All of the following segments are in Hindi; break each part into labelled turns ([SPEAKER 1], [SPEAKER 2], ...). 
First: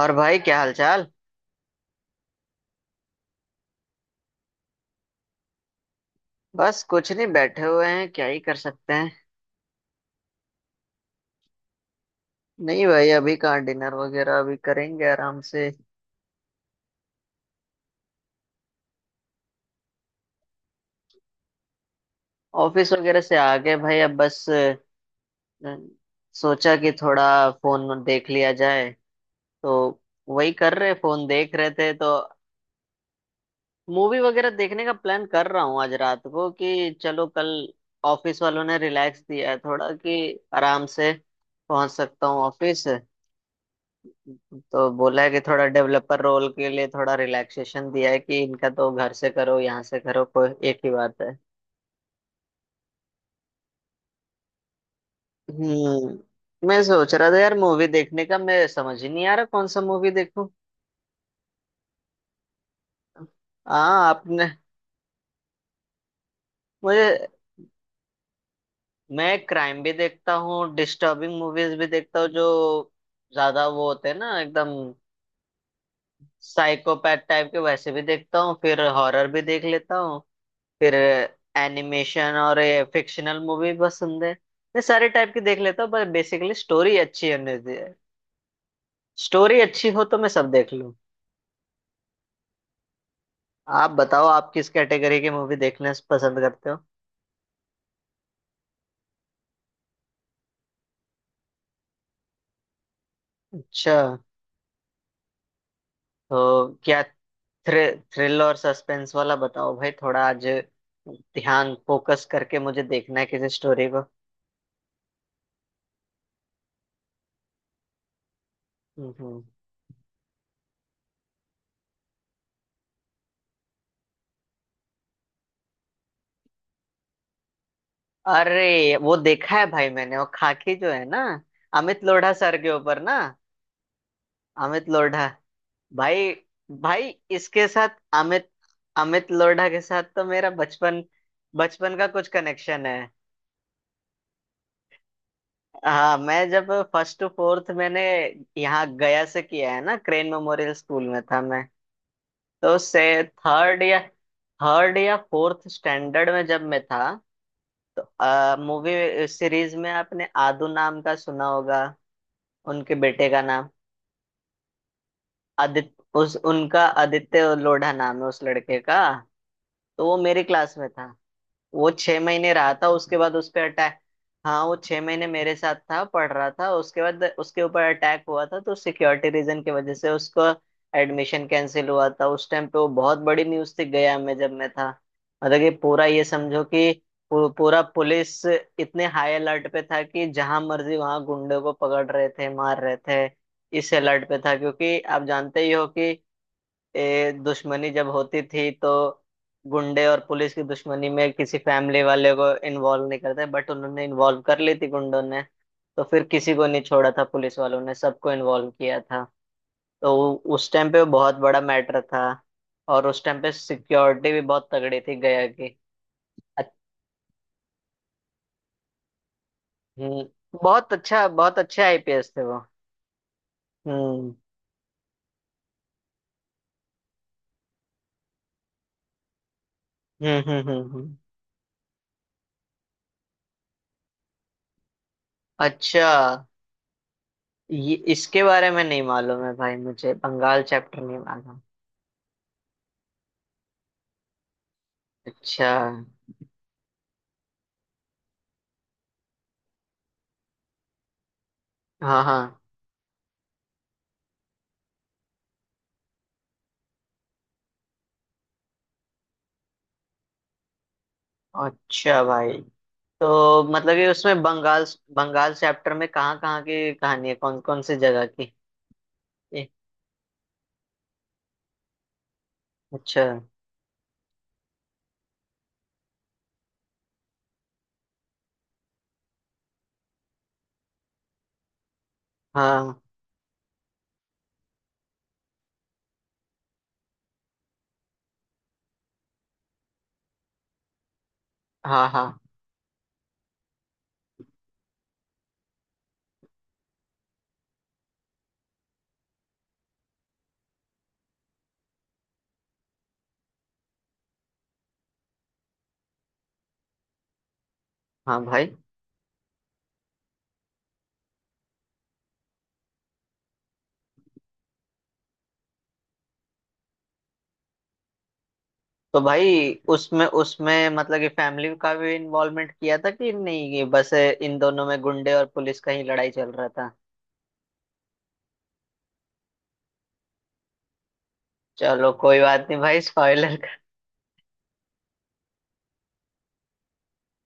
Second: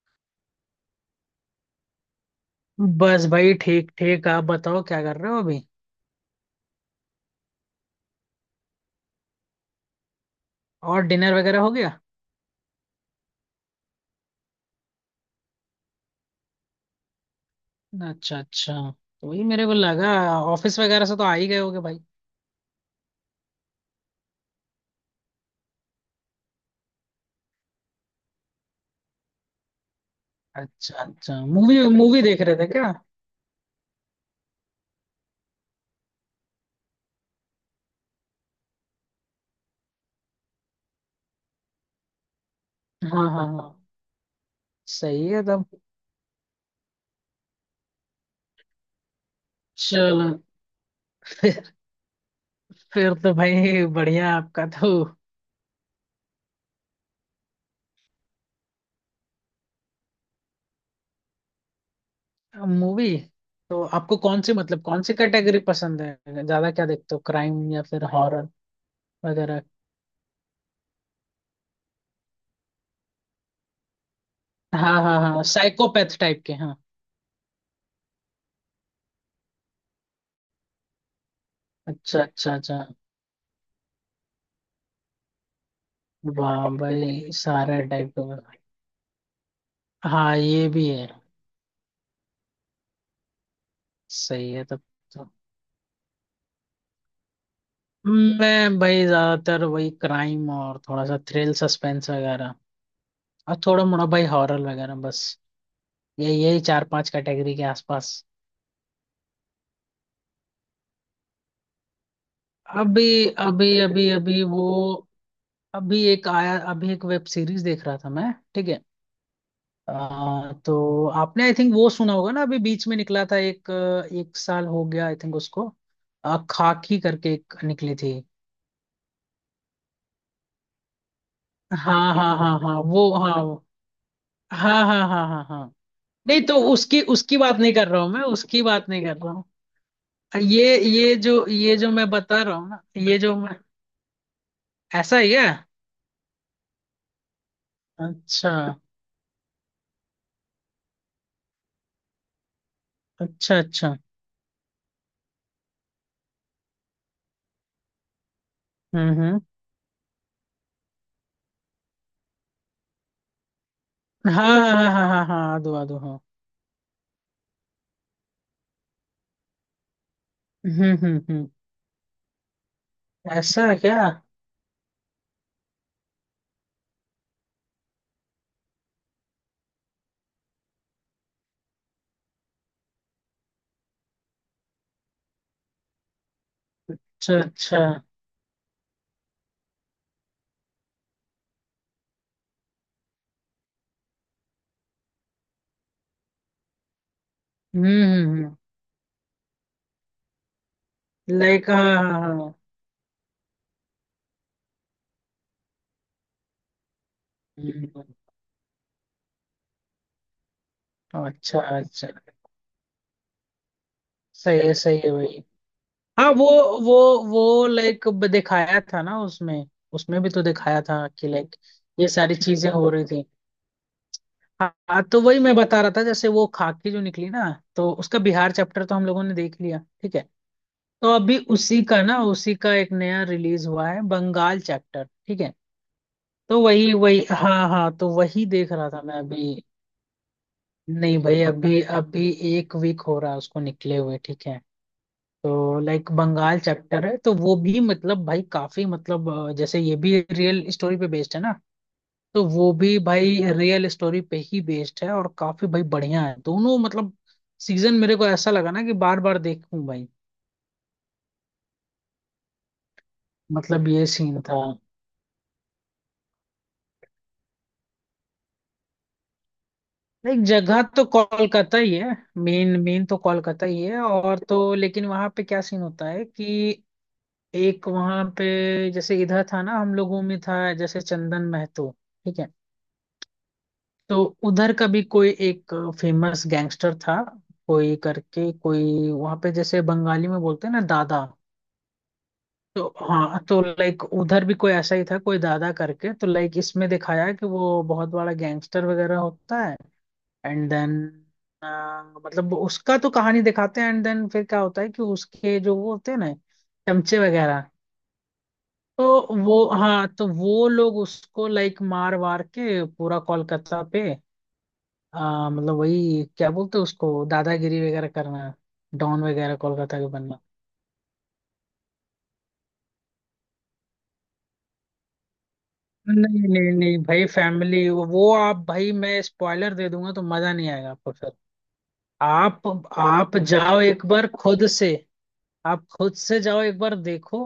[SPEAKER 1] और भाई क्या हालचाल।
[SPEAKER 2] बस भाई, ठीक ठीक। आप बताओ क्या कर रहे हो अभी।
[SPEAKER 1] बस कुछ नहीं बैठे हुए हैं क्या ही कर सकते हैं।
[SPEAKER 2] और डिनर वगैरह हो गया?
[SPEAKER 1] नहीं भाई अभी कहाँ डिनर वगैरह, अभी करेंगे आराम से।
[SPEAKER 2] अच्छा अच्छा, तो वही मेरे को लगा। ऑफिस वगैरह से तो आ ही गए होगे भाई।
[SPEAKER 1] ऑफिस वगैरह से आ गए भाई, अब बस सोचा कि थोड़ा फोन देख लिया जाए, तो वही कर रहे,
[SPEAKER 2] अच्छा
[SPEAKER 1] फोन
[SPEAKER 2] अच्छा,
[SPEAKER 1] देख रहे
[SPEAKER 2] मूवी
[SPEAKER 1] थे तो।
[SPEAKER 2] मूवी देख रहे थे क्या?
[SPEAKER 1] मूवी वगैरह देखने का प्लान कर रहा हूँ आज रात को कि चलो, कल ऑफिस वालों ने रिलैक्स दिया है थोड़ा कि आराम से पहुंच सकता हूँ ऑफिस।
[SPEAKER 2] हाँ हाँ हाँ।
[SPEAKER 1] तो बोला
[SPEAKER 2] सही
[SPEAKER 1] है कि
[SPEAKER 2] है तब।
[SPEAKER 1] थोड़ा डेवलपर रोल के लिए थोड़ा रिलैक्सेशन दिया है कि इनका तो घर से करो यहाँ से करो,
[SPEAKER 2] चलो
[SPEAKER 1] कोई एक ही बात है।
[SPEAKER 2] फिर फिर तो भाई बढ़िया आपका तो।
[SPEAKER 1] हम्म, मैं सोच रहा था यार मूवी देखने का, मैं समझ ही नहीं आ रहा कौन सा मूवी देखूं।
[SPEAKER 2] मूवी तो
[SPEAKER 1] हाँ,
[SPEAKER 2] आपको कौन
[SPEAKER 1] आपने?
[SPEAKER 2] सी, मतलब कौन सी कैटेगरी पसंद है? ज्यादा क्या देखते हो,
[SPEAKER 1] मुझे,
[SPEAKER 2] क्राइम या फिर हॉरर
[SPEAKER 1] मैं
[SPEAKER 2] वगैरह?
[SPEAKER 1] क्राइम भी देखता हूँ, डिस्टर्बिंग मूवीज भी देखता हूँ जो ज्यादा वो होते हैं ना एकदम।
[SPEAKER 2] हाँ हाँ हाँ, साइकोपैथ टाइप के, हाँ।
[SPEAKER 1] साइकोपैथ टाइप के वैसे भी देखता हूँ, फिर हॉरर भी देख लेता हूँ, फिर
[SPEAKER 2] अच्छा
[SPEAKER 1] एनिमेशन
[SPEAKER 2] अच्छा
[SPEAKER 1] और
[SPEAKER 2] अच्छा।
[SPEAKER 1] ये फिक्शनल मूवी पसंद है। मैं सारे टाइप की देख लेता हूँ पर बेसिकली
[SPEAKER 2] वाह
[SPEAKER 1] स्टोरी
[SPEAKER 2] भाई,
[SPEAKER 1] अच्छी होने दे,
[SPEAKER 2] सारा टाइप का।
[SPEAKER 1] स्टोरी अच्छी हो तो मैं
[SPEAKER 2] हाँ
[SPEAKER 1] सब
[SPEAKER 2] ये
[SPEAKER 1] देख
[SPEAKER 2] भी
[SPEAKER 1] लूँ।
[SPEAKER 2] है।
[SPEAKER 1] आप बताओ, आप
[SPEAKER 2] सही है
[SPEAKER 1] किस
[SPEAKER 2] तब।
[SPEAKER 1] कैटेगरी की
[SPEAKER 2] तो
[SPEAKER 1] मूवी देखना पसंद करते हो?
[SPEAKER 2] मैं भाई ज्यादातर वही क्राइम, और थोड़ा सा थ्रिल सस्पेंस वगैरह, और थोड़ा
[SPEAKER 1] अच्छा,
[SPEAKER 2] मोड़ा भाई हॉरर वगैरह बस। ये यही
[SPEAKER 1] तो
[SPEAKER 2] चार
[SPEAKER 1] क्या,
[SPEAKER 2] पांच कैटेगरी के
[SPEAKER 1] थ्रिल
[SPEAKER 2] आसपास।
[SPEAKER 1] थ्रिल और सस्पेंस वाला बताओ भाई थोड़ा आज, ध्यान फोकस करके मुझे
[SPEAKER 2] अभी
[SPEAKER 1] देखना है किसी
[SPEAKER 2] अभी
[SPEAKER 1] स्टोरी को।
[SPEAKER 2] अभी अभी वो अभी एक आया, अभी एक वेब सीरीज देख रहा था मैं, ठीक है।
[SPEAKER 1] हम्म।
[SPEAKER 2] तो आपने आई थिंक वो सुना होगा ना, अभी बीच में निकला था एक। एक साल हो गया आई थिंक उसको। खाकी करके एक निकली थी।
[SPEAKER 1] अरे वो देखा है भाई मैंने, वो खाकी जो है ना,
[SPEAKER 2] हाँ
[SPEAKER 1] अमित
[SPEAKER 2] हाँ
[SPEAKER 1] लोढ़ा
[SPEAKER 2] हाँ
[SPEAKER 1] सर
[SPEAKER 2] हाँ
[SPEAKER 1] के
[SPEAKER 2] हाँ,
[SPEAKER 1] ऊपर
[SPEAKER 2] वो
[SPEAKER 1] ना,
[SPEAKER 2] हाँ वो। हाँ
[SPEAKER 1] अमित
[SPEAKER 2] हाँ
[SPEAKER 1] लोढ़ा
[SPEAKER 2] हाँ हाँ हाँ।
[SPEAKER 1] भाई।
[SPEAKER 2] नहीं, तो उसकी
[SPEAKER 1] भाई,
[SPEAKER 2] उसकी बात
[SPEAKER 1] इसके
[SPEAKER 2] नहीं
[SPEAKER 1] साथ
[SPEAKER 2] कर रहा हूँ मैं,
[SPEAKER 1] अमित,
[SPEAKER 2] उसकी बात नहीं कर
[SPEAKER 1] अमित
[SPEAKER 2] रहा हूँ।
[SPEAKER 1] लोढ़ा के साथ तो मेरा
[SPEAKER 2] ये
[SPEAKER 1] बचपन,
[SPEAKER 2] ये जो ये जो
[SPEAKER 1] बचपन का
[SPEAKER 2] मैं
[SPEAKER 1] कुछ
[SPEAKER 2] बता रहा हूँ ना,
[SPEAKER 1] कनेक्शन है।
[SPEAKER 2] ये जो मैं, ऐसा ही है।
[SPEAKER 1] हाँ, मैं जब फर्स्ट टू फोर्थ मैंने
[SPEAKER 2] अच्छा
[SPEAKER 1] यहाँ गया से किया है ना, क्रेन मेमोरियल स्कूल में था मैं, तो से
[SPEAKER 2] अच्छा
[SPEAKER 1] थर्ड
[SPEAKER 2] अच्छा।
[SPEAKER 1] या फोर्थ स्टैंडर्ड में जब मैं था, मूवी
[SPEAKER 2] हम्म।
[SPEAKER 1] सीरीज में आपने आदू नाम का सुना होगा, उनके बेटे का नाम
[SPEAKER 2] हाँ हाँ हाँ हाँ हाँ हाँ, आदो आदो,
[SPEAKER 1] आदित्य।
[SPEAKER 2] हाँ।
[SPEAKER 1] उस उनका आदित्य लोढ़ा नाम है उस लड़के का, तो वो मेरी क्लास में था।
[SPEAKER 2] हम्म।
[SPEAKER 1] वो 6 महीने रहा था, उसके बाद उस पे
[SPEAKER 2] ऐसा है
[SPEAKER 1] अटैक।
[SPEAKER 2] क्या?
[SPEAKER 1] हाँ वो 6 महीने मेरे साथ था, पढ़ रहा था, उसके बाद उसके ऊपर अटैक हुआ था, तो सिक्योरिटी रीजन की वजह से उसको एडमिशन कैंसिल हुआ था। उस टाइम पे वो बहुत बड़ी न्यूज थी गया में, जब मैं था। मतलब कि पूरा, ये समझो कि
[SPEAKER 2] अच्छा
[SPEAKER 1] पूरा
[SPEAKER 2] अच्छा।
[SPEAKER 1] पुलिस इतने हाई अलर्ट पे था कि जहां मर्जी वहां गुंडे को पकड़ रहे थे, मार रहे थे। इस अलर्ट पे था, क्योंकि आप जानते ही हो कि दुश्मनी
[SPEAKER 2] हम्म
[SPEAKER 1] जब
[SPEAKER 2] हम्म
[SPEAKER 1] होती
[SPEAKER 2] हम्म।
[SPEAKER 1] थी तो गुंडे और पुलिस की दुश्मनी में किसी
[SPEAKER 2] लाइक हाँ
[SPEAKER 1] फैमिली
[SPEAKER 2] हाँ हाँ
[SPEAKER 1] वाले
[SPEAKER 2] हाँ।
[SPEAKER 1] को इन्वॉल्व नहीं करते, बट उन्होंने इन्वॉल्व कर ली थी गुंडों ने। तो फिर किसी को नहीं छोड़ा था पुलिस वालों ने,
[SPEAKER 2] हम्म,
[SPEAKER 1] सबको इन्वॉल्व किया था। तो उस टाइम पे वो बहुत बड़ा
[SPEAKER 2] अच्छा
[SPEAKER 1] मैटर
[SPEAKER 2] अच्छा।
[SPEAKER 1] था, और उस टाइम पे सिक्योरिटी भी बहुत
[SPEAKER 2] सही
[SPEAKER 1] तगड़ी
[SPEAKER 2] है
[SPEAKER 1] थी
[SPEAKER 2] भाई।
[SPEAKER 1] गया की।
[SPEAKER 2] हाँ वो,
[SPEAKER 1] अच-
[SPEAKER 2] वो वो लाइक दिखाया था ना उसमें, उसमें
[SPEAKER 1] हम्म,
[SPEAKER 2] भी तो दिखाया
[SPEAKER 1] बहुत
[SPEAKER 2] था
[SPEAKER 1] अच्छा,
[SPEAKER 2] कि लाइक
[SPEAKER 1] बहुत अच्छे
[SPEAKER 2] ये
[SPEAKER 1] आईपीएस
[SPEAKER 2] सारी
[SPEAKER 1] थे वो।
[SPEAKER 2] चीजें हो रही थी।
[SPEAKER 1] हम्म,
[SPEAKER 2] हाँ हाँ, तो वही मैं बता रहा था, जैसे वो खाकी जो निकली ना, तो उसका बिहार चैप्टर तो हम लोगों ने देख लिया, ठीक है।
[SPEAKER 1] हम्म, हम्म, हम्म,
[SPEAKER 2] तो अभी उसी का ना, उसी का एक नया रिलीज हुआ है, बंगाल चैप्टर, ठीक है।
[SPEAKER 1] अच्छा,
[SPEAKER 2] तो वही वही हाँ
[SPEAKER 1] ये
[SPEAKER 2] हाँ, तो
[SPEAKER 1] इसके
[SPEAKER 2] वही
[SPEAKER 1] बारे
[SPEAKER 2] देख
[SPEAKER 1] में
[SPEAKER 2] रहा था
[SPEAKER 1] नहीं
[SPEAKER 2] मैं
[SPEAKER 1] मालूम है
[SPEAKER 2] अभी।
[SPEAKER 1] भाई मुझे, बंगाल चैप्टर नहीं
[SPEAKER 2] नहीं भाई
[SPEAKER 1] मालूम।
[SPEAKER 2] अभी अभी, 1 वीक हो रहा है उसको निकले हुए, ठीक है।
[SPEAKER 1] अच्छा।
[SPEAKER 2] तो लाइक बंगाल चैप्टर है, तो वो भी मतलब भाई काफी, मतलब जैसे ये भी रियल स्टोरी पे बेस्ड है ना,
[SPEAKER 1] हाँ
[SPEAKER 2] तो
[SPEAKER 1] हाँ।
[SPEAKER 2] वो भी भाई रियल स्टोरी पे ही बेस्ड है, और काफी भाई बढ़िया है दोनों मतलब सीजन। मेरे को ऐसा लगा ना कि बार बार देखूं भाई।
[SPEAKER 1] अच्छा भाई। तो
[SPEAKER 2] मतलब
[SPEAKER 1] मतलब
[SPEAKER 2] ये
[SPEAKER 1] ये
[SPEAKER 2] सीन
[SPEAKER 1] उसमें
[SPEAKER 2] था।
[SPEAKER 1] बंगाल, चैप्टर में कहाँ कहाँ की कहानी है, कौन कौन सी जगह की ए,
[SPEAKER 2] लाइक जगह तो कोलकाता ही है, मेन मेन तो
[SPEAKER 1] अच्छा।
[SPEAKER 2] कोलकाता ही है, और तो लेकिन वहां पे क्या सीन होता है कि एक वहां पे, जैसे इधर था ना हम लोगों में, था जैसे चंदन महतो, ठीक है।
[SPEAKER 1] हाँ
[SPEAKER 2] तो उधर का भी कोई एक फेमस गैंगस्टर था, कोई करके, कोई वहां पे, जैसे बंगाली में बोलते हैं ना दादा।
[SPEAKER 1] हाँ हाँ
[SPEAKER 2] तो हाँ, तो लाइक उधर भी कोई ऐसा ही था, कोई दादा करके। तो लाइक इसमें दिखाया है कि वो बहुत बड़ा गैंगस्टर वगैरह होता है। एंड देन मतलब उसका तो कहानी दिखाते हैं, एंड देन फिर क्या होता है कि उसके जो वो होते हैं ना, चमचे वगैरह,
[SPEAKER 1] हाँ भाई।
[SPEAKER 2] तो वो हाँ तो वो लोग उसको लाइक मार वार के पूरा कोलकाता पे, हाँ, मतलब वही क्या बोलते हैं उसको, दादागिरी वगैरह करना,
[SPEAKER 1] तो
[SPEAKER 2] डॉन वगैरह
[SPEAKER 1] भाई
[SPEAKER 2] कोलकाता के
[SPEAKER 1] उसमें
[SPEAKER 2] बनना।
[SPEAKER 1] उसमें मतलब कि फैमिली का भी इन्वॉल्वमेंट किया था कि नहीं, ये बस इन दोनों में गुंडे और पुलिस का ही लड़ाई
[SPEAKER 2] नहीं
[SPEAKER 1] चल रहा
[SPEAKER 2] नहीं
[SPEAKER 1] था।
[SPEAKER 2] नहीं भाई, फैमिली वो आप भाई, मैं स्पॉइलर दे दूंगा तो मजा नहीं आएगा आपको फिर।
[SPEAKER 1] चलो कोई बात
[SPEAKER 2] आप
[SPEAKER 1] नहीं भाई
[SPEAKER 2] आप
[SPEAKER 1] स्पॉइलर का।
[SPEAKER 2] जाओ एक बार खुद से, आप खुद से जाओ एक बार देखो,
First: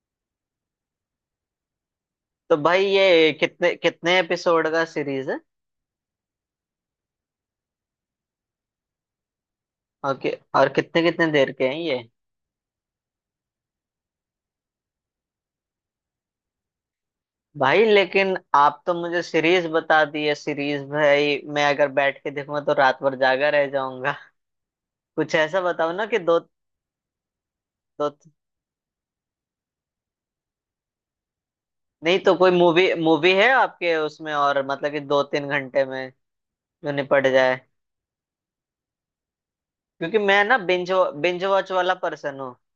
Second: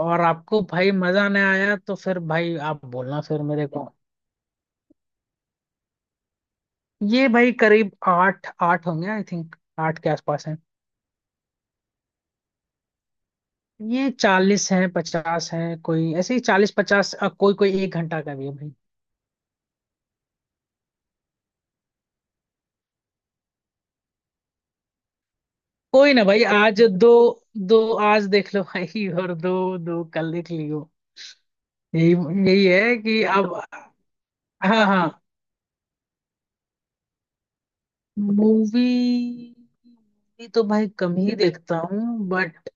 [SPEAKER 2] और आपको भाई मजा नहीं आया तो फिर
[SPEAKER 1] तो
[SPEAKER 2] भाई
[SPEAKER 1] भाई
[SPEAKER 2] आप बोलना
[SPEAKER 1] ये
[SPEAKER 2] फिर मेरे
[SPEAKER 1] कितने
[SPEAKER 2] को।
[SPEAKER 1] कितने एपिसोड का सीरीज है?
[SPEAKER 2] ये भाई करीब आठ, आठ होंगे आई थिंक, 8 के
[SPEAKER 1] और कि,
[SPEAKER 2] आसपास हैं।
[SPEAKER 1] और कितने कितने देर के हैं ये?
[SPEAKER 2] ये 40 हैं 50 हैं, कोई ऐसे ही 40-50, कोई कोई
[SPEAKER 1] भाई
[SPEAKER 2] 1 घंटा का
[SPEAKER 1] लेकिन
[SPEAKER 2] भी है।
[SPEAKER 1] आप तो मुझे सीरीज बता दी है सीरीज, भाई मैं अगर बैठ के देखूंगा तो रात भर जागा रह जाऊंगा। कुछ ऐसा बताओ ना
[SPEAKER 2] कोई
[SPEAKER 1] कि
[SPEAKER 2] ना
[SPEAKER 1] दो।
[SPEAKER 2] भाई, आज दो, दो,
[SPEAKER 1] दो
[SPEAKER 2] आज देख लो भाई, और दो दो कल देख लियो,
[SPEAKER 1] नहीं तो
[SPEAKER 2] यही।
[SPEAKER 1] कोई
[SPEAKER 2] यही
[SPEAKER 1] मूवी,
[SPEAKER 2] है कि
[SPEAKER 1] है
[SPEAKER 2] अब,
[SPEAKER 1] आपके उसमें, और
[SPEAKER 2] हाँ
[SPEAKER 1] मतलब कि
[SPEAKER 2] हाँ।
[SPEAKER 1] 2-3 घंटे में जो निपट जाए,
[SPEAKER 2] मूवी
[SPEAKER 1] क्योंकि मैं ना
[SPEAKER 2] तो भाई
[SPEAKER 1] बिंज,
[SPEAKER 2] कम ही
[SPEAKER 1] वॉच
[SPEAKER 2] देखता
[SPEAKER 1] वाला
[SPEAKER 2] हूँ
[SPEAKER 1] पर्सन हूँ।
[SPEAKER 2] बट,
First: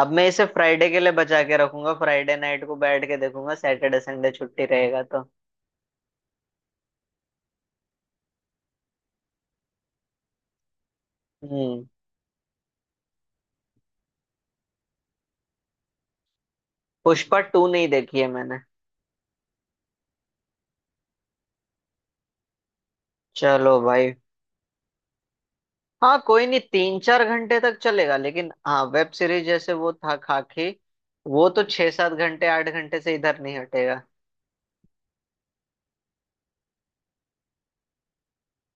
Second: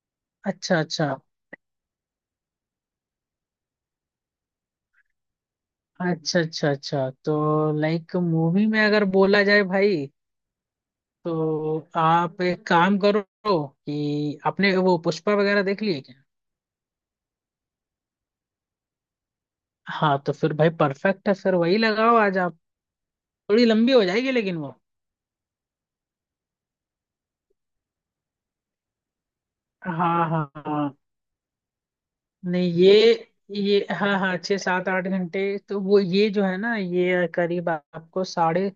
[SPEAKER 1] अब मैं इसे
[SPEAKER 2] अच्छा
[SPEAKER 1] फ्राइडे के लिए
[SPEAKER 2] अच्छा
[SPEAKER 1] बचा के रखूंगा, फ्राइडे नाइट को बैठ के देखूंगा, सैटरडे संडे छुट्टी रहेगा तो।
[SPEAKER 2] अच्छा। अच्छा अच्छा, तो लाइक मूवी में अगर बोला जाए भाई, तो
[SPEAKER 1] हम्म।
[SPEAKER 2] आप एक काम करो, कि आपने वो पुष्पा वगैरह देख लिए क्या?
[SPEAKER 1] पुष्पा टू नहीं देखी है मैंने।
[SPEAKER 2] हाँ, तो फिर भाई परफेक्ट है, फिर वही लगाओ आज आप। थोड़ी
[SPEAKER 1] चलो
[SPEAKER 2] लंबी हो
[SPEAKER 1] भाई।
[SPEAKER 2] जाएगी लेकिन वो,
[SPEAKER 1] हाँ कोई नहीं, 3-4 घंटे तक चलेगा लेकिन, हाँ वेब सीरीज जैसे वो था
[SPEAKER 2] हाँ हाँ
[SPEAKER 1] खाकी,
[SPEAKER 2] हाँ।
[SPEAKER 1] वो तो 6-7 घंटे, आठ
[SPEAKER 2] नहीं ये,
[SPEAKER 1] घंटे से इधर नहीं
[SPEAKER 2] ये
[SPEAKER 1] हटेगा।
[SPEAKER 2] हाँ हाँ, 6-7-8 घंटे तो वो, ये जो है ना, ये करीब आपको साढ़े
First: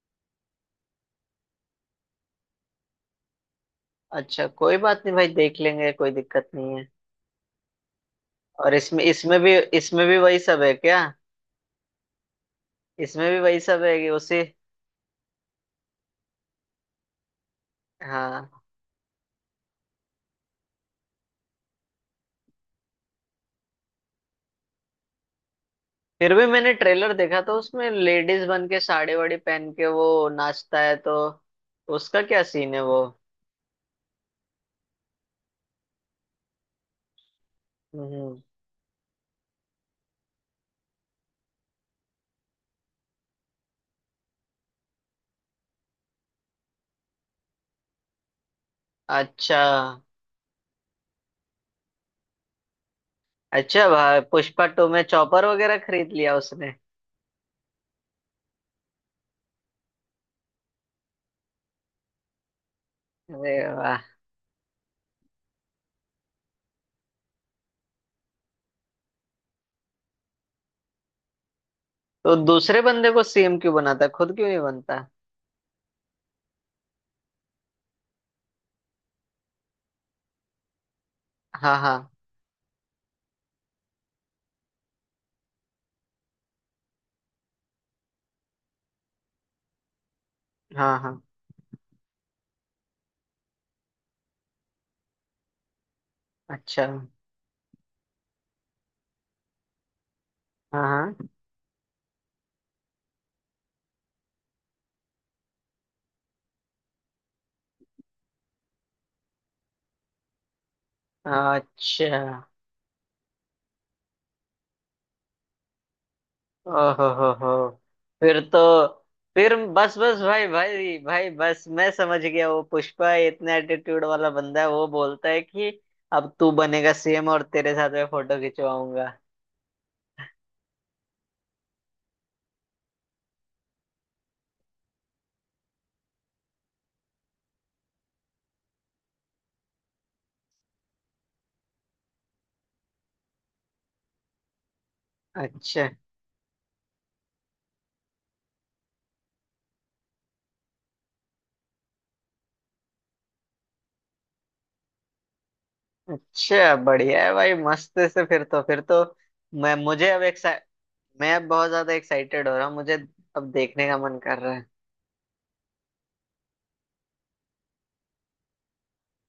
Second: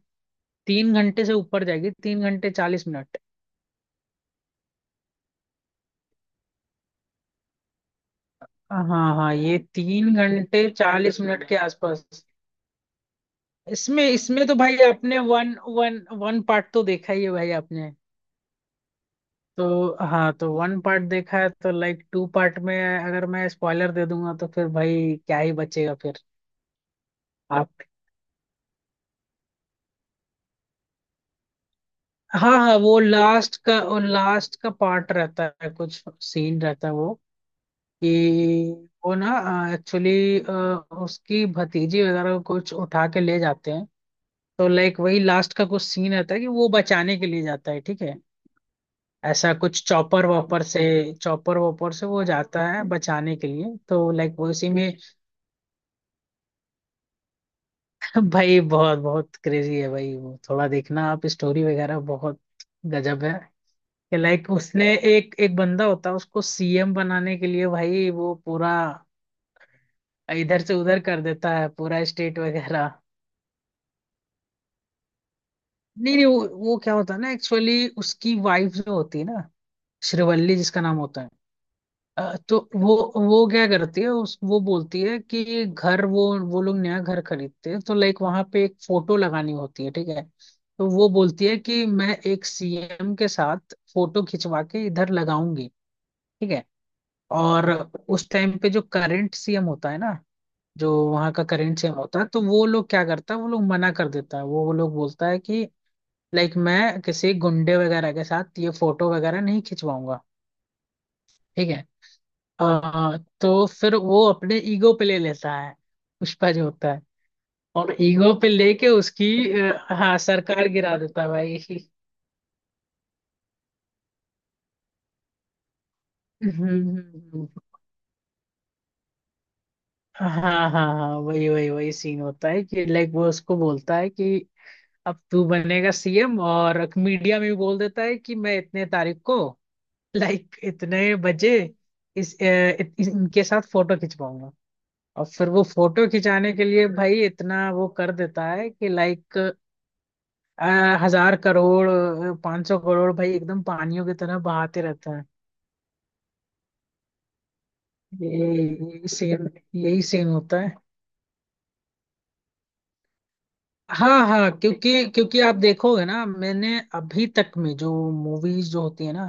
[SPEAKER 2] तीन घंटे से ऊपर जाएगी, 3 घंटे 40 मिनट।
[SPEAKER 1] अच्छा कोई बात नहीं भाई देख लेंगे, कोई दिक्कत नहीं है। और इसमें
[SPEAKER 2] हाँ हाँ, ये
[SPEAKER 1] इसमें
[SPEAKER 2] तीन
[SPEAKER 1] भी वही सब
[SPEAKER 2] घंटे
[SPEAKER 1] है क्या?
[SPEAKER 2] चालीस मिनट के आसपास।
[SPEAKER 1] इसमें भी वही सब है
[SPEAKER 2] इसमें
[SPEAKER 1] कि उसी,
[SPEAKER 2] इसमें तो भाई आपने वन वन वन पार्ट तो देखा ही है भाई आपने।
[SPEAKER 1] हाँ।
[SPEAKER 2] तो हाँ, तो वन पार्ट देखा है, तो लाइक टू पार्ट में अगर मैं स्पॉइलर दे दूंगा तो फिर भाई क्या ही बचेगा फिर।
[SPEAKER 1] फिर भी मैंने ट्रेलर देखा तो
[SPEAKER 2] आप,
[SPEAKER 1] उसमें लेडीज बन के साड़ी वाड़ी पहन के वो नाचता है, तो उसका क्या
[SPEAKER 2] हाँ
[SPEAKER 1] सीन
[SPEAKER 2] हाँ,
[SPEAKER 1] है
[SPEAKER 2] वो
[SPEAKER 1] वो?
[SPEAKER 2] लास्ट का, वो लास्ट का पार्ट रहता है, कुछ सीन रहता है वो, कि
[SPEAKER 1] हम्म।
[SPEAKER 2] वो ना, एक्चुअली उसकी भतीजी वगैरह को कुछ उठा के ले जाते हैं, तो लाइक वही लास्ट का कुछ सीन रहता है कि वो बचाने के लिए जाता है, ठीक है। ऐसा
[SPEAKER 1] अच्छा।
[SPEAKER 2] कुछ चॉपर वॉपर से, चॉपर वॉपर से वो जाता है बचाने के लिए,
[SPEAKER 1] अच्छा
[SPEAKER 2] तो
[SPEAKER 1] भाई,
[SPEAKER 2] लाइक वो
[SPEAKER 1] पुष्पा
[SPEAKER 2] इसी
[SPEAKER 1] टू
[SPEAKER 2] में
[SPEAKER 1] में चॉपर वगैरह खरीद लिया उसने?
[SPEAKER 2] भाई बहुत बहुत क्रेजी है भाई वो, थोड़ा देखना आप, स्टोरी वगैरह बहुत गजब
[SPEAKER 1] अरे
[SPEAKER 2] है।
[SPEAKER 1] वाह।
[SPEAKER 2] लाइक उसने, एक एक बंदा होता है उसको सीएम बनाने के लिए, भाई वो पूरा इधर से उधर कर देता है, पूरा
[SPEAKER 1] तो
[SPEAKER 2] स्टेट
[SPEAKER 1] दूसरे
[SPEAKER 2] वगैरह।
[SPEAKER 1] बंदे को सीएम क्यों बनाता है, खुद क्यों नहीं बनता?
[SPEAKER 2] नहीं नहीं, वो क्या होता है ना, एक्चुअली उसकी वाइफ जो होती है ना, श्रीवल्ली जिसका नाम होता है,
[SPEAKER 1] हाँ हाँ
[SPEAKER 2] तो वो क्या करती है, उस वो बोलती है कि घर, वो लोग नया घर खरीदते हैं, तो लाइक वहां पे एक फोटो लगानी होती है, ठीक है। तो
[SPEAKER 1] हाँ
[SPEAKER 2] वो
[SPEAKER 1] हाँ।
[SPEAKER 2] बोलती है कि मैं एक सीएम के साथ फोटो खिंचवा के इधर लगाऊंगी, ठीक है।
[SPEAKER 1] अच्छा हाँ।
[SPEAKER 2] और उस टाइम पे जो करंट सीएम होता है ना, जो वहाँ का करंट सीएम होता है, तो वो लोग क्या करता है, वो लोग मना कर देता है, वो लोग बोलता है कि लाइक मैं किसी गुंडे वगैरह के साथ ये फोटो वगैरह नहीं खिंचवाऊंगा,
[SPEAKER 1] हाँ।
[SPEAKER 2] ठीक है।
[SPEAKER 1] अच्छा।
[SPEAKER 2] तो फिर वो अपने ईगो पे ले लेता है, पुष्पा जो होता है,
[SPEAKER 1] ओहो हो हो।
[SPEAKER 2] और ईगो
[SPEAKER 1] फिर
[SPEAKER 2] पे
[SPEAKER 1] तो,
[SPEAKER 2] लेके उसकी,
[SPEAKER 1] फिर बस
[SPEAKER 2] हाँ
[SPEAKER 1] बस भाई
[SPEAKER 2] सरकार गिरा
[SPEAKER 1] भाई
[SPEAKER 2] देता है
[SPEAKER 1] भाई
[SPEAKER 2] भाई
[SPEAKER 1] बस मैं समझ गया, वो पुष्पा इतना एटीट्यूड वाला बंदा है, वो बोलता है कि अब तू
[SPEAKER 2] हम्म,
[SPEAKER 1] बनेगा
[SPEAKER 2] हम्म,
[SPEAKER 1] सीएम और
[SPEAKER 2] हम्म।
[SPEAKER 1] तेरे साथ मैं फोटो खिंचवाऊंगा।
[SPEAKER 2] हाँ हाँ हाँ, वही वही वही सीन होता है कि लाइक वो उसको बोलता है कि अब तू बनेगा सीएम, और मीडिया में भी बोल देता है कि मैं इतने तारीख को, लाइक इतने बजे, इस, अ, इनके साथ फोटो खिंचवाऊंगा। और फिर वो
[SPEAKER 1] अच्छा।
[SPEAKER 2] फोटो खिंचाने के लिए भाई इतना वो कर देता है कि लाइक 1000 करोड़, 500 करोड़ भाई एकदम पानियों की तरह बहाते रहता है।
[SPEAKER 1] अच्छा बढ़िया है भाई, मस्त से,
[SPEAKER 2] ये,
[SPEAKER 1] फिर तो
[SPEAKER 2] ये सीन।
[SPEAKER 1] मैं
[SPEAKER 2] यही
[SPEAKER 1] मुझे अब
[SPEAKER 2] सीन होता है।
[SPEAKER 1] मैं अब बहुत ज्यादा एक्साइटेड हो रहा हूँ, मुझे अब देखने का मन
[SPEAKER 2] हाँ
[SPEAKER 1] कर
[SPEAKER 2] हाँ,
[SPEAKER 1] रहा है।
[SPEAKER 2] क्योंकि क्योंकि आप देखोगे ना, मैंने अभी तक में जो मूवीज जो होती है ना,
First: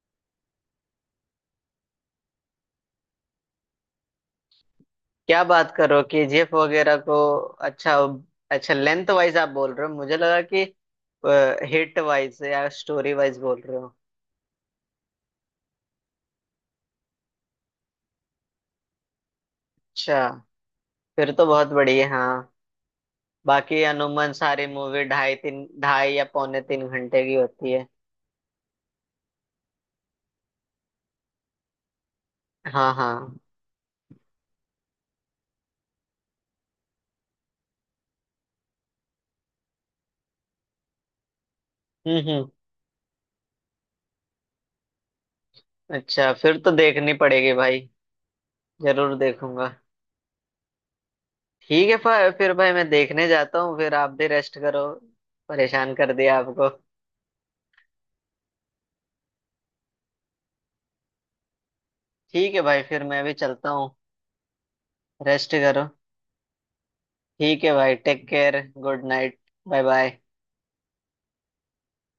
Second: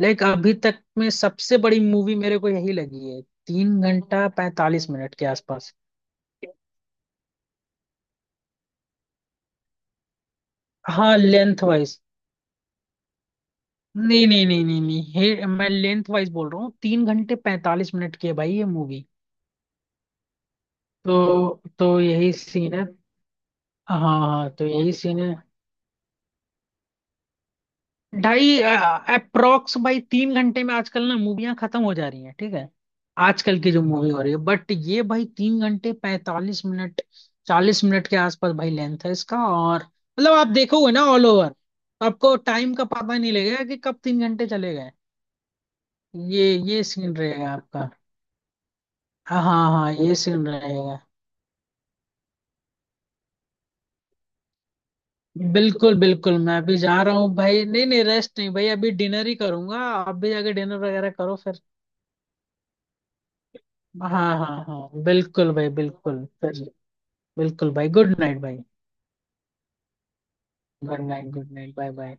[SPEAKER 2] लाइक अभी तक में सबसे बड़ी मूवी मेरे को यही लगी है, 3 घंटा 45 मिनट के
[SPEAKER 1] क्या
[SPEAKER 2] आसपास।
[SPEAKER 1] बात करो कि जीएफ वगैरह को। अच्छा। अच्छा लेंथ वाइज आप बोल रहे हो, मुझे लगा कि
[SPEAKER 2] हाँ लेंथ
[SPEAKER 1] हिट
[SPEAKER 2] वाइज।
[SPEAKER 1] वाइज या स्टोरी वाइज बोल रहे हो।
[SPEAKER 2] नहीं नहीं नहीं नहीं नहीं, हे मैं लेंथ वाइज बोल रहा हूँ, 3 घंटे 45 मिनट की है भाई ये मूवी।
[SPEAKER 1] अच्छा फिर तो बहुत
[SPEAKER 2] तो
[SPEAKER 1] बढ़िया है।
[SPEAKER 2] यही
[SPEAKER 1] हाँ।
[SPEAKER 2] सीन है।
[SPEAKER 1] बाकी
[SPEAKER 2] हाँ
[SPEAKER 1] अनुमान
[SPEAKER 2] हाँ,
[SPEAKER 1] सारी
[SPEAKER 2] तो यही
[SPEAKER 1] मूवी
[SPEAKER 2] सीन है।
[SPEAKER 1] ढाई तीन, ढाई या पौने तीन घंटे की होती है।
[SPEAKER 2] ढाई अप्रोक्स बाई तीन घंटे में आजकल ना मूवियां खत्म हो जा रही हैं, ठीक है,
[SPEAKER 1] हाँ हाँ।
[SPEAKER 2] आजकल की जो मूवी हो रही है, बट ये भाई 3 घंटे 45 मिनट, 40 मिनट के आसपास भाई लेंथ है इसका। और मतलब आप देखोगे ना ऑल ओवर, तो आपको
[SPEAKER 1] हम्म।
[SPEAKER 2] टाइम का पता नहीं लगेगा कि कब 3 घंटे चले गए।
[SPEAKER 1] अच्छा फिर तो
[SPEAKER 2] ये
[SPEAKER 1] देखनी
[SPEAKER 2] सीन रहेगा
[SPEAKER 1] पड़ेगी भाई,
[SPEAKER 2] आपका।
[SPEAKER 1] जरूर
[SPEAKER 2] हाँ
[SPEAKER 1] देखूंगा।
[SPEAKER 2] हाँ हाँ, ये सीन रहेगा।
[SPEAKER 1] ठीक है, फिर भाई मैं देखने जाता हूँ, फिर आप भी रेस्ट करो, परेशान
[SPEAKER 2] बिल्कुल
[SPEAKER 1] कर
[SPEAKER 2] बिल्कुल,
[SPEAKER 1] दिया
[SPEAKER 2] मैं
[SPEAKER 1] आपको।
[SPEAKER 2] अभी जा रहा हूँ भाई, नहीं नहीं रेस्ट नहीं भाई, अभी डिनर ही करूंगा, आप भी जाके डिनर वगैरह करो फिर।
[SPEAKER 1] ठीक है भाई फिर मैं भी चलता हूँ।
[SPEAKER 2] हाँ हाँ हाँ बिल्कुल
[SPEAKER 1] रेस्ट
[SPEAKER 2] भाई,
[SPEAKER 1] करो।
[SPEAKER 2] बिल्कुल चलिए।
[SPEAKER 1] ठीक
[SPEAKER 2] बिल्कुल
[SPEAKER 1] है
[SPEAKER 2] भाई,
[SPEAKER 1] भाई
[SPEAKER 2] गुड
[SPEAKER 1] टेक
[SPEAKER 2] नाइट भाई।
[SPEAKER 1] Care good night, bye bye.
[SPEAKER 2] Good night bye bye.